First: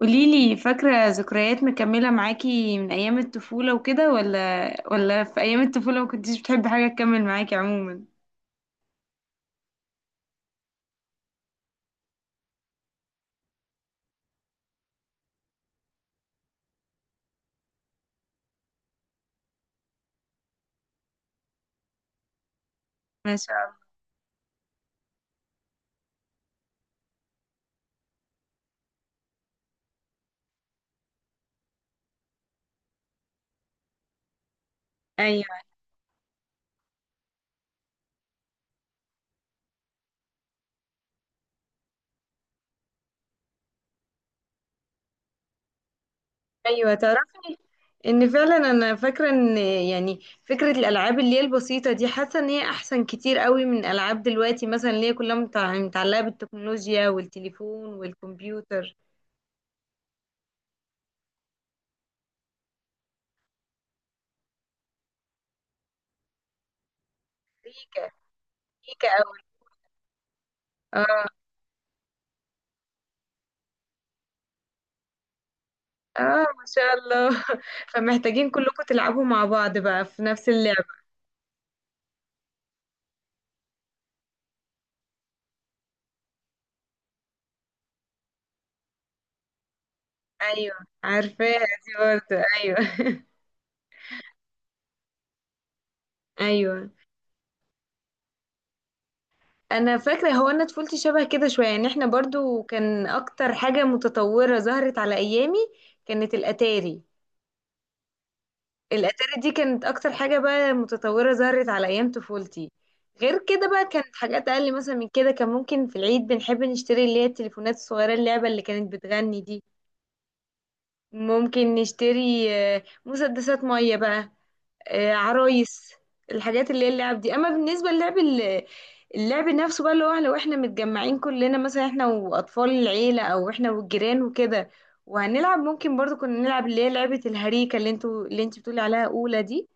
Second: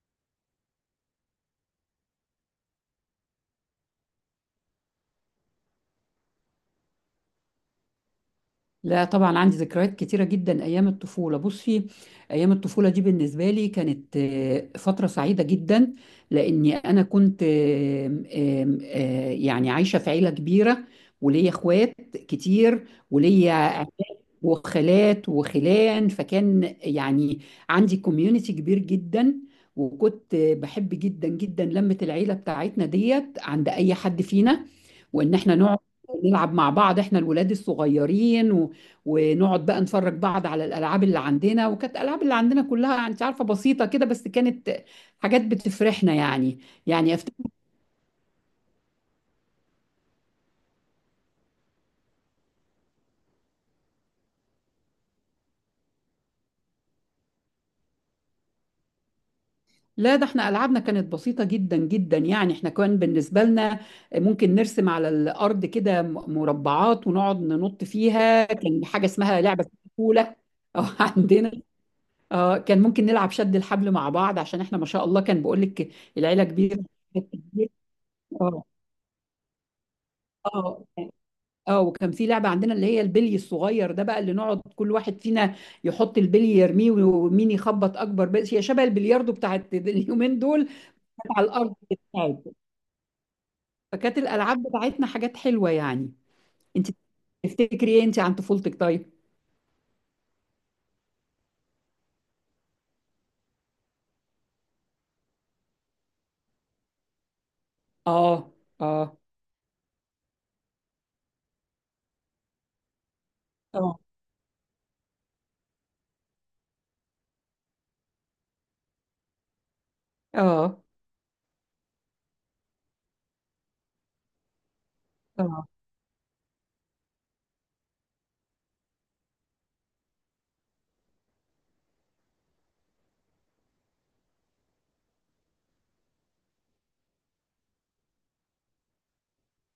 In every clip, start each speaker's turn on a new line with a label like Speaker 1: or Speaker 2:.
Speaker 1: قوليلي، فاكرة ذكريات مكملة معاكي من أيام الطفولة وكده، ولا في أيام الطفولة ما كنتيش بتحبي حاجة تكمل معاكي عموما؟
Speaker 2: لا طبعا عندي ذكريات كتيرة جدا أيام الطفولة. بصي، أيام الطفولة دي بالنسبة لي كانت فترة سعيدة جدا لأني أنا كنت آم، آم، آه، يعني عايشة في عيلة كبيرة وليا إخوات كتير،
Speaker 1: ما شاء
Speaker 2: وليا
Speaker 1: الله.
Speaker 2: وخالات وخلان، فكان يعني عندي كوميونتي كبير جدا. وكنت بحب جدا جدا لمة العيلة بتاعتنا ديت عند أي حد فينا، وإن إحنا
Speaker 1: أيوة،
Speaker 2: نقعد نلعب مع بعض إحنا الولاد الصغيرين ونقعد بقى نفرج بعض على الألعاب اللي عندنا. وكانت الألعاب اللي عندنا كلها أنت عارفة بسيطة كده، بس كانت حاجات بتفرحنا يعني.
Speaker 1: أيوة،
Speaker 2: يعني أفتكر،
Speaker 1: تعرفي إن فعلا أنا فاكرة إن يعني فكرة الألعاب اللي هي البسيطة دي، حاسة إن هي أحسن كتير قوي من ألعاب دلوقتي مثلا اللي هي كلها متعلقة بالتكنولوجيا والتليفون والكمبيوتر.
Speaker 2: لا، ده احنا ألعابنا كانت بسيطة جدا جدا. يعني احنا كان بالنسبة لنا ممكن نرسم على الأرض كده مربعات ونقعد ننط
Speaker 1: ريكا.
Speaker 2: فيها. كان حاجة
Speaker 1: ريكا أوي.
Speaker 2: اسمها لعبة كولا أو
Speaker 1: اه،
Speaker 2: عندنا اه، كان ممكن نلعب شد الحبل مع بعض، عشان احنا ما شاء الله كان بقول لك
Speaker 1: اه،
Speaker 2: العيلة
Speaker 1: ما
Speaker 2: كبيرة
Speaker 1: شاء الله فمحتاجين
Speaker 2: اه،
Speaker 1: كلكم تلعبوا مع بعض بقى في نفس اللعب.
Speaker 2: اه، اه، وكان في لعبة عندنا اللي هي البلي الصغير ده بقى، اللي نقعد كل واحد فينا يحط البلي يرميه ومين يخبط أكبر بلي. هي شبه البلياردو بتاعت اليومين دول،
Speaker 1: ايوه،
Speaker 2: على
Speaker 1: عارفاها
Speaker 2: الأرض
Speaker 1: دي برضه،
Speaker 2: بتاعت.
Speaker 1: ايوه
Speaker 2: فكانت الالعاب بتاعتنا حاجات حلوه يعني. انت
Speaker 1: ايوه،
Speaker 2: تفتكري ايه انت عن طفولتك طيب؟
Speaker 1: انا فاكره، هو انا طفولتي شبه كده شويه، يعني احنا برضو كان اكتر حاجه متطوره ظهرت على ايامي كانت الاتاري.
Speaker 2: اه، اه،
Speaker 1: الاتاري دي كانت اكتر حاجه بقى متطوره ظهرت على ايام طفولتي، غير كده بقى
Speaker 2: اه،
Speaker 1: كانت حاجات اقل مثلا من كده، كان ممكن في العيد بنحب نشتري اللي هي التليفونات الصغيره اللعبه اللي كانت بتغني دي،
Speaker 2: اه،
Speaker 1: ممكن نشتري مسدسات ميه بقى،
Speaker 2: اه،
Speaker 1: عرايس الحاجات اللي هي اللعب دي. اما بالنسبه للعب اللعب نفسه بقى، اللي هو لو احنا متجمعين كلنا، مثلا احنا واطفال العيله او احنا والجيران وكده، وهنلعب ممكن برضو كنا نلعب اللي هي لعبه الهريكه اللي انتوا، اللي انت بتقولي عليها اولى دي.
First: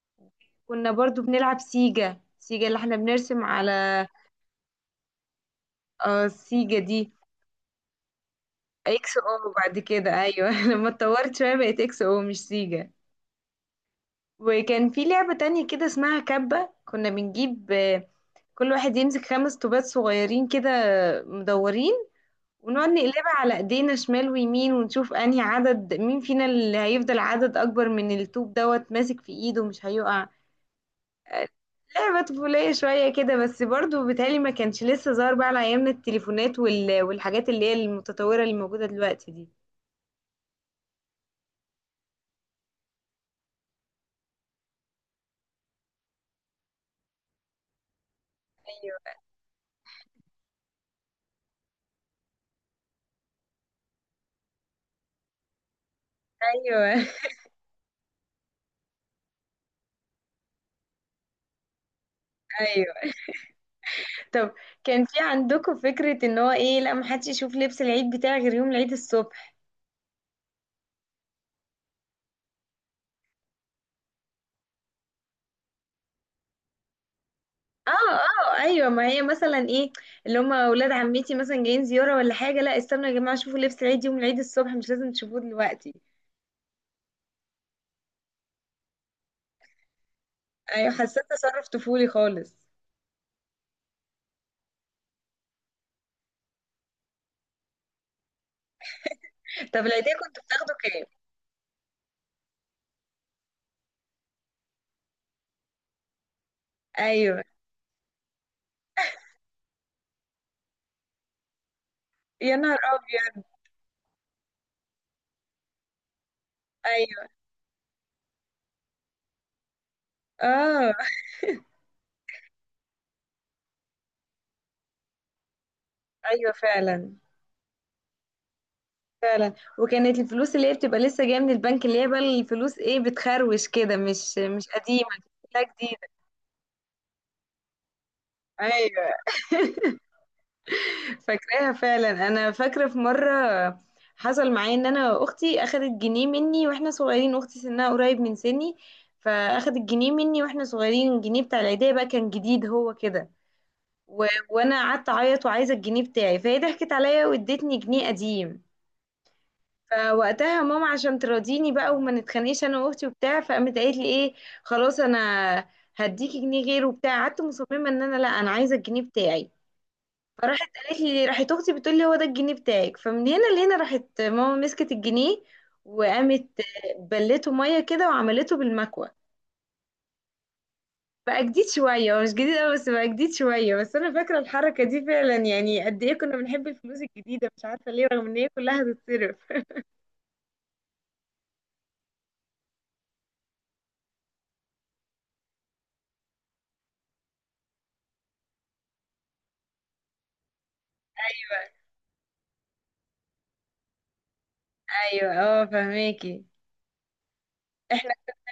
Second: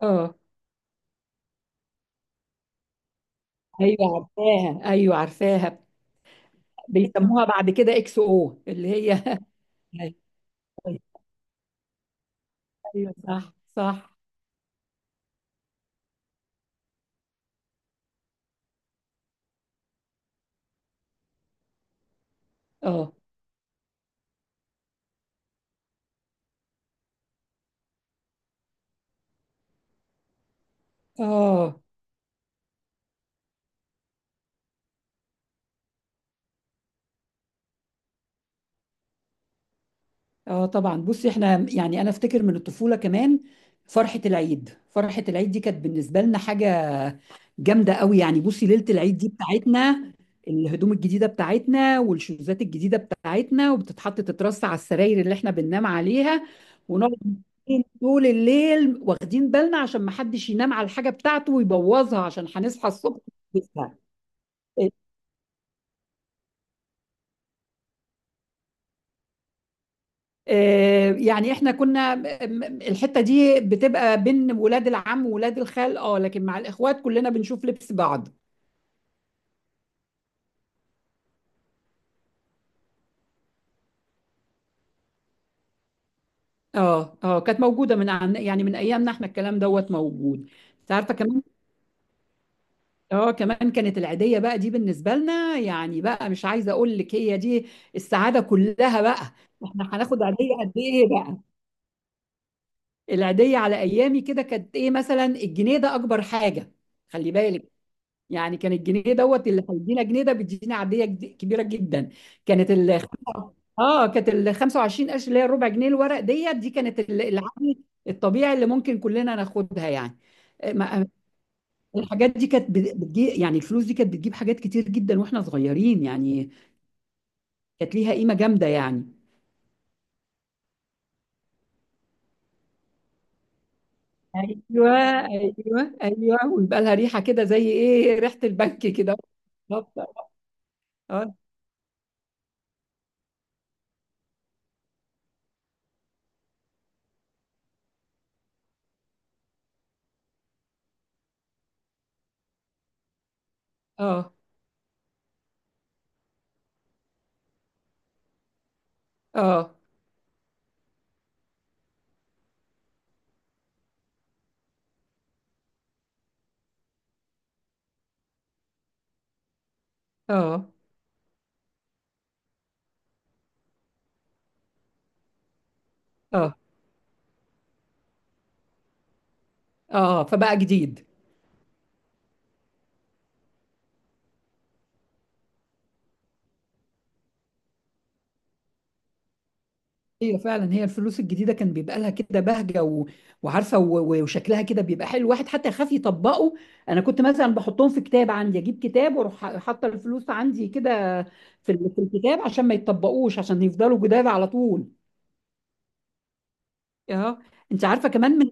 Speaker 2: اه،
Speaker 1: كنا برضو بنلعب سيجا، سيجا اللي احنا بنرسم على،
Speaker 2: ايوه عارفاها، ايوه عارفاها.
Speaker 1: اه سيجا دي
Speaker 2: بيسموها بعد كده اكس او اللي هي
Speaker 1: اكس او بعد كده،
Speaker 2: ايوه،
Speaker 1: ايوه لما اتطورت شويه بقت اكس او مش سيجا.
Speaker 2: أيوة، صح صح.
Speaker 1: وكان في لعبة تانية كده اسمها كبة، كنا بنجيب كل واحد يمسك خمس طوبات صغيرين كده مدورين، ونقعد
Speaker 2: اه،
Speaker 1: نقلبها على ايدينا شمال ويمين، ونشوف انهي عدد مين فينا اللي هيفضل عدد اكبر من الطوب دوت ماسك في ايده مش هيقع. آه،
Speaker 2: اه،
Speaker 1: لعبة طفولية شوية كده، بس برضو بالتالي ما كانش لسه ظهر بقى على ايامنا التليفونات والحاجات اللي هي المتطورة اللي موجودة دلوقتي دي.
Speaker 2: اه، طبعا. بصي احنا يعني انا افتكر من الطفوله كمان فرحه العيد. فرحه العيد دي كانت بالنسبه لنا حاجه جامده قوي يعني. بصي ليله
Speaker 1: ايوه،
Speaker 2: العيد دي بتاعتنا، الهدوم الجديده بتاعتنا والشوزات الجديده بتاعتنا، وبتتحط تترص على السراير اللي احنا بننام عليها،
Speaker 1: ايوه
Speaker 2: ونقعد طول الليل واخدين بالنا عشان ما حدش ينام على الحاجه بتاعته ويبوظها، عشان هنصحى الصبح نلبسها.
Speaker 1: طب كان في عندكم فكرة ان هو ايه؟ لا محدش يشوف لبس العيد بتاعي غير يوم العيد الصبح.
Speaker 2: يعني احنا كنا الحته دي بتبقى بين ولاد العم وولاد الخال، اه، لكن مع الاخوات كلنا بنشوف
Speaker 1: اه،
Speaker 2: لبس بعض.
Speaker 1: اه، ايوه، ما هي مثلا ايه؟ اللي هم اولاد عمتي مثلا جايين زيارة ولا حاجة، لا استنوا يا جماعة شوفوا لبس العيد يوم العيد الصبح، مش لازم تشوفوه دلوقتي.
Speaker 2: اه اه كانت موجوده من يعني من ايامنا احنا الكلام دوت موجود.
Speaker 1: ايوه،
Speaker 2: انت عارفه
Speaker 1: حسيت
Speaker 2: كمان،
Speaker 1: تصرف طفولي خالص.
Speaker 2: كمان كانت العيدية بقى دي بالنسبة لنا يعني بقى، مش عايزة أقول لك، هي دي السعادة كلها بقى.
Speaker 1: طب
Speaker 2: إحنا
Speaker 1: العيدية
Speaker 2: هناخد
Speaker 1: كنت
Speaker 2: عيدية قد
Speaker 1: بتاخده كام؟
Speaker 2: إيه بقى؟ العيدية على أيامي كده كانت إيه، مثلا الجنيه ده أكبر حاجة، خلي
Speaker 1: ايوه،
Speaker 2: بالك. يعني كان الجنيه دوت، اللي هيدينا جنيه ده بيدينا عيدية كبيرة جدا.
Speaker 1: يا
Speaker 2: كانت
Speaker 1: نهار
Speaker 2: ال
Speaker 1: ابيض.
Speaker 2: اه كانت ال 25 قرش اللي هي الربع جنيه الورق ديت دي كانت
Speaker 1: ايوه،
Speaker 2: العادي الطبيعي اللي ممكن كلنا ناخدها يعني.
Speaker 1: اه،
Speaker 2: الحاجات دي كانت بتجي. يعني الفلوس دي كانت بتجيب حاجات كتير جدا واحنا صغيرين يعني،
Speaker 1: ايوه، فعلا
Speaker 2: كانت ليها قيمة جامدة يعني.
Speaker 1: فعلا، وكانت الفلوس اللي هي بتبقى لسه جايه من البنك، اللي هي بقى الفلوس ايه، بتخروش كده، مش
Speaker 2: ايوه،
Speaker 1: قديمه، لا
Speaker 2: ايوه،
Speaker 1: جديده،
Speaker 2: ايوه، ويبقى لها ريحة كده زي ايه، ريحة البنك
Speaker 1: ايوه.
Speaker 2: كده. بالظبط. اه،
Speaker 1: فاكراها فعلا، انا فاكره في مره حصل معايا ان انا اختي اخدت جنيه مني واحنا صغيرين، اختي سنها قريب من سني، فاخدت جنيه مني واحنا صغيرين، الجنيه بتاع العيديه بقى كان جديد هو كده،
Speaker 2: اه،
Speaker 1: وانا قعدت اعيط وعايزه الجنيه بتاعي، فهي ضحكت عليا وادتني جنيه قديم.
Speaker 2: اه، اه،
Speaker 1: فوقتها ماما عشان تراضيني بقى وما نتخانقش انا واختي وبتاع، فقامت قالت لي ايه، خلاص انا هديكي جنيه غيره وبتاع، قعدت مصممه ان انا لا انا عايزه الجنيه بتاعي،
Speaker 2: اه،
Speaker 1: فراحت قالت لي، راحت اختي بتقول لي هو ده الجنيه بتاعك، فمن هنا لهنا راحت ماما مسكت الجنيه وقامت
Speaker 2: اه،
Speaker 1: بلته ميه كده وعملته بالمكوه،
Speaker 2: آه، فبقى جديد.
Speaker 1: بقى جديد شويه، هو مش جديد قوي بس بقى جديد شويه، بس انا فاكره الحركه دي فعلا، يعني قد ايه كنا بنحب الفلوس الجديده مش عارفه ليه رغم ان هي كلها هتتصرف.
Speaker 2: ايوه فعلا، هي الفلوس الجديده كان بيبقى لها كده بهجه وعارفه وشكلها كده بيبقى حلو، الواحد حتى يخاف يطبقه. انا كنت مثلا بحطهم في كتاب عندي، اجيب كتاب واروح حاطه الفلوس عندي كده في الكتاب، عشان ما يتطبقوش، عشان يفضلوا جداد على طول.
Speaker 1: ايوه، اه، فهماكي
Speaker 2: اه. انت عارفه كمان من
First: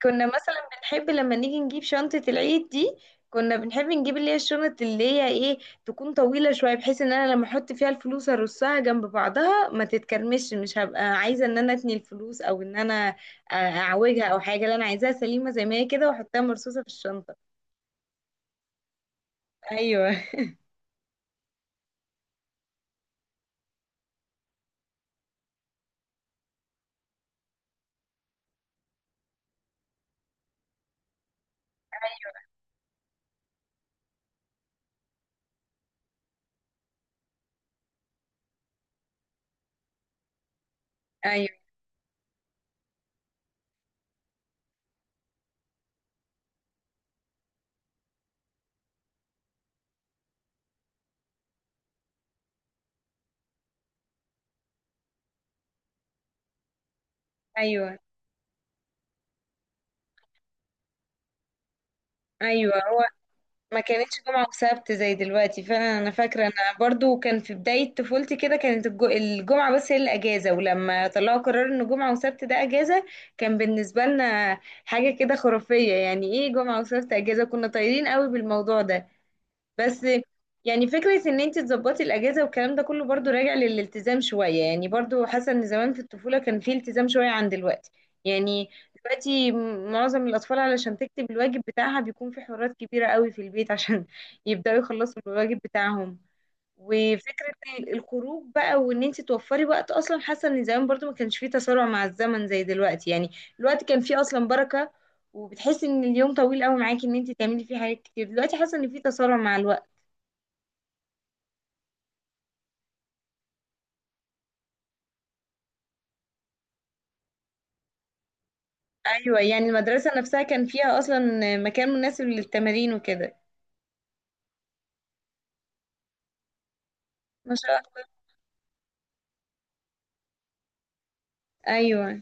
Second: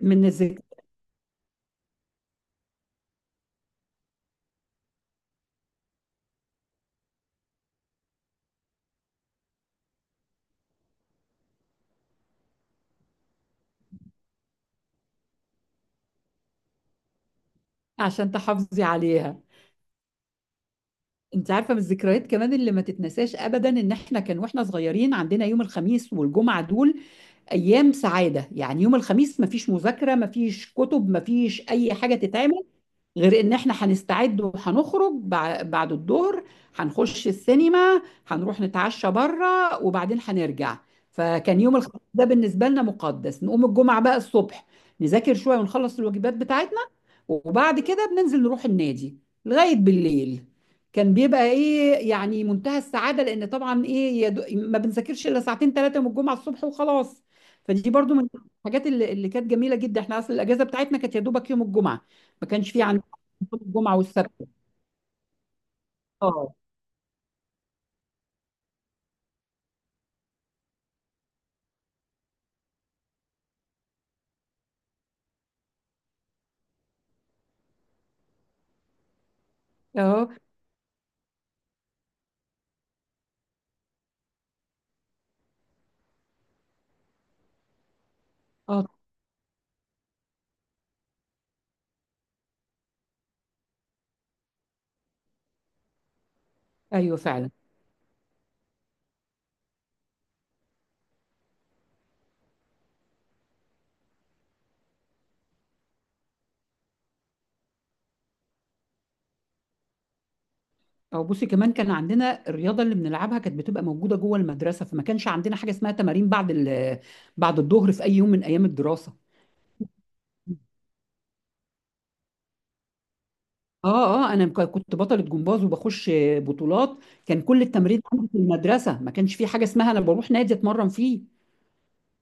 Speaker 2: من
Speaker 1: كنا
Speaker 2: الذكريات،
Speaker 1: مثلا بنحب لما نيجي نجيب شنطة العيد دي، كنا بنحب نجيب اللي هي الشنط اللي هي ايه، تكون طويلة شوية، بحيث ان انا لما احط فيها الفلوس ارصها جنب بعضها ما تتكرمش، مش هبقى عايزة ان انا اتني الفلوس، او ان انا اعوجها او حاجة، لا انا عايزاها سليمة زي ما هي كده واحطها مرصوصة في الشنطة.
Speaker 2: عشان تحافظي عليها.
Speaker 1: ايوه،
Speaker 2: انت عارفه من الذكريات كمان اللي ما تتنساش ابدا، ان احنا كان واحنا صغيرين عندنا يوم الخميس والجمعه دول ايام سعاده. يعني يوم الخميس مفيش مذاكره، مفيش كتب، مفيش اي حاجه تتعمل، غير ان احنا هنستعد وهنخرج بعد الظهر، هنخش السينما، هنروح نتعشى بره وبعدين هنرجع.
Speaker 1: ايوه،
Speaker 2: فكان يوم الخميس ده بالنسبه لنا مقدس. نقوم الجمعه بقى الصبح نذاكر شويه ونخلص الواجبات بتاعتنا، وبعد كده بننزل نروح النادي لغاية بالليل، كان بيبقى ايه يعني منتهى السعادة، لان طبعا ايه ما بنذاكرش الا ساعتين ثلاثة من الجمعة الصبح وخلاص. فدي
Speaker 1: ايوه،
Speaker 2: برضو من الحاجات اللي كانت جميلة جدا. احنا اصل الاجازة بتاعتنا كانت يا دوبك يوم الجمعة، ما كانش
Speaker 1: ايوه.
Speaker 2: في عندنا يوم
Speaker 1: ما
Speaker 2: الجمعة
Speaker 1: كانتش
Speaker 2: والسبت.
Speaker 1: جمعة وسبت زي دلوقتي فعلا، انا فاكرة
Speaker 2: اه،
Speaker 1: انا برضو كان في بداية طفولتي كده كانت الجمعة بس هي الاجازة، ولما طلعوا قرار ان جمعة وسبت ده اجازة كان بالنسبة لنا حاجة كده خرافية، يعني ايه جمعة وسبت اجازة، كنا طايرين قوي بالموضوع ده. بس
Speaker 2: اه،
Speaker 1: يعني فكرة ان انت تظبطي الاجازة والكلام ده كله برضو راجع للالتزام شوية، يعني برضو حاسة ان زمان في الطفولة كان في التزام شوية عن دلوقتي، يعني
Speaker 2: اه،
Speaker 1: دلوقتي معظم الاطفال علشان تكتب الواجب بتاعها بيكون في حوارات كبيرة قوي في البيت عشان يبدأوا يخلصوا الواجب بتاعهم،
Speaker 2: ايوه فعلا.
Speaker 1: وفكرة الخروج بقى، وان انت توفري وقت اصلا حاسة ان زمان برضو ما كانش فيه تسارع مع الزمن زي دلوقتي، يعني الوقت كان فيه اصلا بركة، وبتحسي ان اليوم طويل قوي معاكي ان انت تعملي فيه حاجات كتير، دلوقتي حاسة ان فيه تسارع مع الوقت.
Speaker 2: اه بصي كمان، كان عندنا الرياضة اللي بنلعبها كانت بتبقى موجودة جوه المدرسة، فما كانش عندنا حاجة اسمها تمارين بعد الظهر في اي يوم من ايام الدراسة.
Speaker 1: ايوه، يعني المدرسة نفسها كان فيها اصلا مكان مناسب للتمارين وكده.
Speaker 2: اه، اه، انا كنت بطلة جمباز وبخش بطولات. كان
Speaker 1: ما
Speaker 2: كل
Speaker 1: شاء
Speaker 2: التمرين
Speaker 1: الله،
Speaker 2: عندي في المدرسة، ما كانش في حاجة اسمها انا بروح نادي اتمرن فيه.
Speaker 1: ايوه،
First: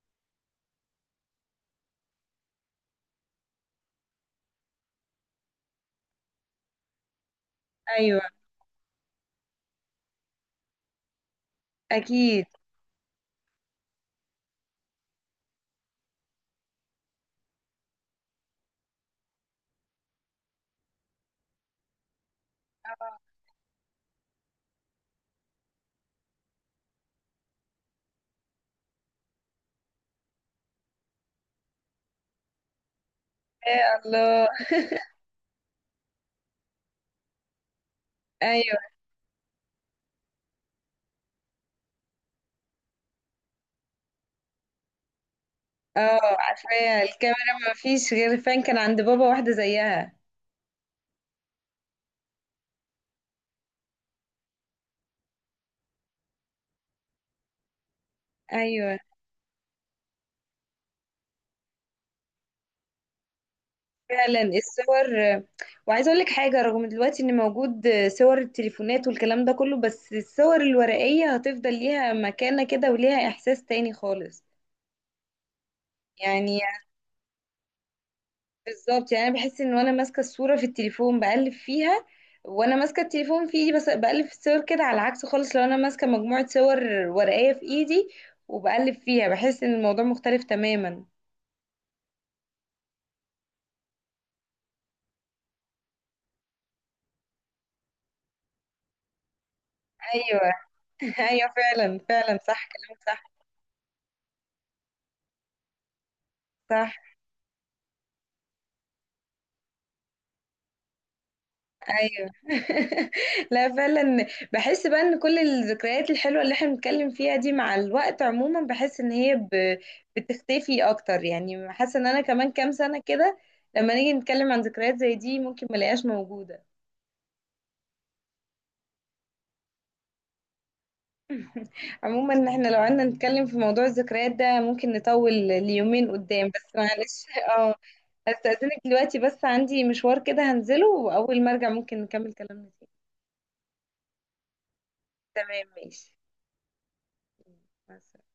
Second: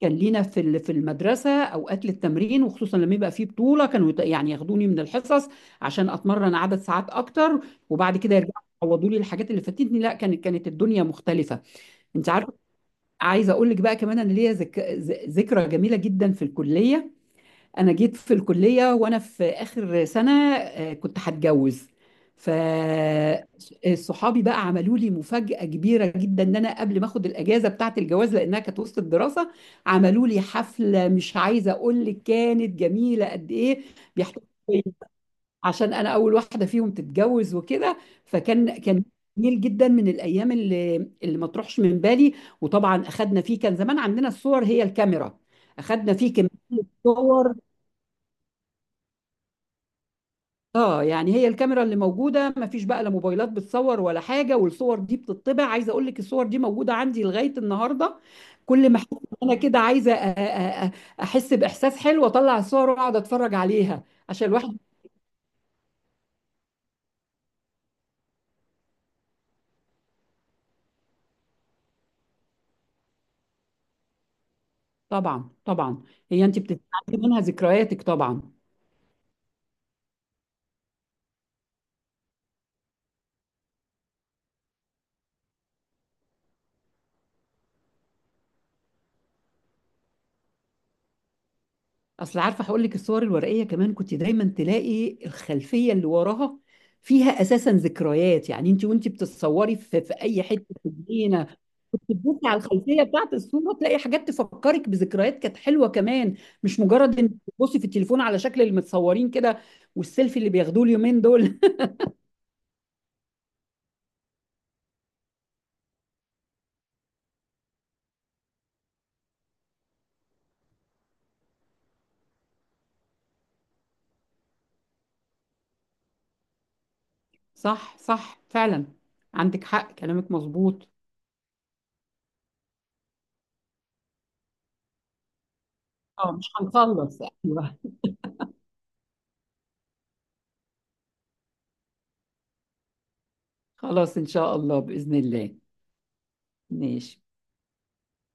Speaker 2: كان لينا في المدرسة اوقات للتمرين، وخصوصا لما يبقى فيه بطولة كانوا يعني ياخدوني من الحصص عشان اتمرن عدد ساعات اكتر، وبعد
Speaker 1: ايوه،
Speaker 2: كده يرجعوا يعوضوا لي الحاجات اللي فاتتني. لا، كانت الدنيا مختلفة. انت
Speaker 1: اكيد.
Speaker 2: عارفة، عايزة اقول لك بقى كمان، انا ليا ذكرى جميلة جدا في الكلية. انا جيت في الكليه وانا في اخر سنه، كنت هتجوز، ف صحابي بقى عملوا لي مفاجاه كبيره جدا. ان انا قبل ما اخد الاجازه بتاعه الجواز لانها كانت وسط الدراسه، عملوا لي حفله، مش عايزه اقول لك كانت جميله قد ايه.
Speaker 1: يا
Speaker 2: بيحتفلوا
Speaker 1: الله.
Speaker 2: بيا عشان انا اول واحده فيهم تتجوز وكده. فكان
Speaker 1: ايوه،
Speaker 2: جميل جدا، من الايام اللي ما تروحش من بالي. وطبعا اخدنا فيه، كان زمان عندنا الصور هي الكاميرا، اخدنا
Speaker 1: اه،
Speaker 2: فيه كميه
Speaker 1: عارفاها
Speaker 2: صور.
Speaker 1: الكاميرا، ما فيش غير فان كان عند بابا واحدة زيها.
Speaker 2: اه، يعني هي الكاميرا اللي موجوده، ما فيش بقى لا موبايلات بتصور ولا حاجه، والصور دي بتطبع. عايزه اقول لك الصور دي موجوده عندي لغايه النهارده. كل
Speaker 1: ايوه
Speaker 2: ما احس إن انا كده عايزه احس باحساس حلو، اطلع الصور واقعد اتفرج عليها
Speaker 1: فعلا
Speaker 2: عشان الواحد.
Speaker 1: الصور، وعايزه اقول لك حاجه، رغم دلوقتي ان موجود صور التليفونات والكلام ده كله، بس الصور الورقيه هتفضل ليها مكانه كده وليها احساس تاني خالص
Speaker 2: طبعا طبعا، هي
Speaker 1: يعني.
Speaker 2: انت بتتعلمي منها ذكرياتك طبعا.
Speaker 1: بالظبط، يعني انا بحس ان وانا ماسكه الصوره في التليفون بقلب فيها، وانا ماسكه التليفون في ايدي بس بقلب في الصور كده، على العكس خالص لو انا ماسكه مجموعه صور ورقيه في ايدي وبقلب فيها بحس ان الموضوع مختلف تماما.
Speaker 2: اصل عارفه هقول لك الصور الورقيه كمان، كنت دايما تلاقي الخلفيه اللي وراها فيها اساسا ذكريات. يعني انت وانت بتتصوري في اي
Speaker 1: ايوه
Speaker 2: حته في
Speaker 1: ايوه
Speaker 2: الجنينه،
Speaker 1: فعلا
Speaker 2: كنت
Speaker 1: فعلا،
Speaker 2: تبصي على
Speaker 1: صح كلامك،
Speaker 2: الخلفيه
Speaker 1: صح
Speaker 2: بتاعت الصوره تلاقي حاجات تفكرك بذكريات كانت حلوه كمان، مش
Speaker 1: صح،
Speaker 2: مجرد انك تبصي في التليفون على شكل اللي متصورين كده والسيلفي اللي بياخدوه اليومين دول
Speaker 1: ايوه لا فعلا. بحس بقى ان كل الذكريات الحلوه اللي احنا بنتكلم فيها دي مع الوقت عموما، بحس ان هي بتختفي اكتر، يعني حاسه ان انا كمان كام سنه كده لما نيجي نتكلم عن ذكريات زي دي ممكن ملاقيهاش موجوده.
Speaker 2: صح، صح فعلا، عندك حق كلامك مظبوط.
Speaker 1: عموما احنا لو قعدنا نتكلم في موضوع الذكريات ده ممكن نطول ليومين
Speaker 2: اه
Speaker 1: قدام،
Speaker 2: مش
Speaker 1: بس
Speaker 2: هنخلص،
Speaker 1: معلش اه،
Speaker 2: ايوه.
Speaker 1: هستأذنك دلوقتي بس عندي مشوار كده هنزله، واول ما ارجع ممكن نكمل كلامنا فيه.
Speaker 2: خلاص ان شاء الله، باذن الله.
Speaker 1: تمام، ماشي،
Speaker 2: ماشي.
Speaker 1: مع السلامة.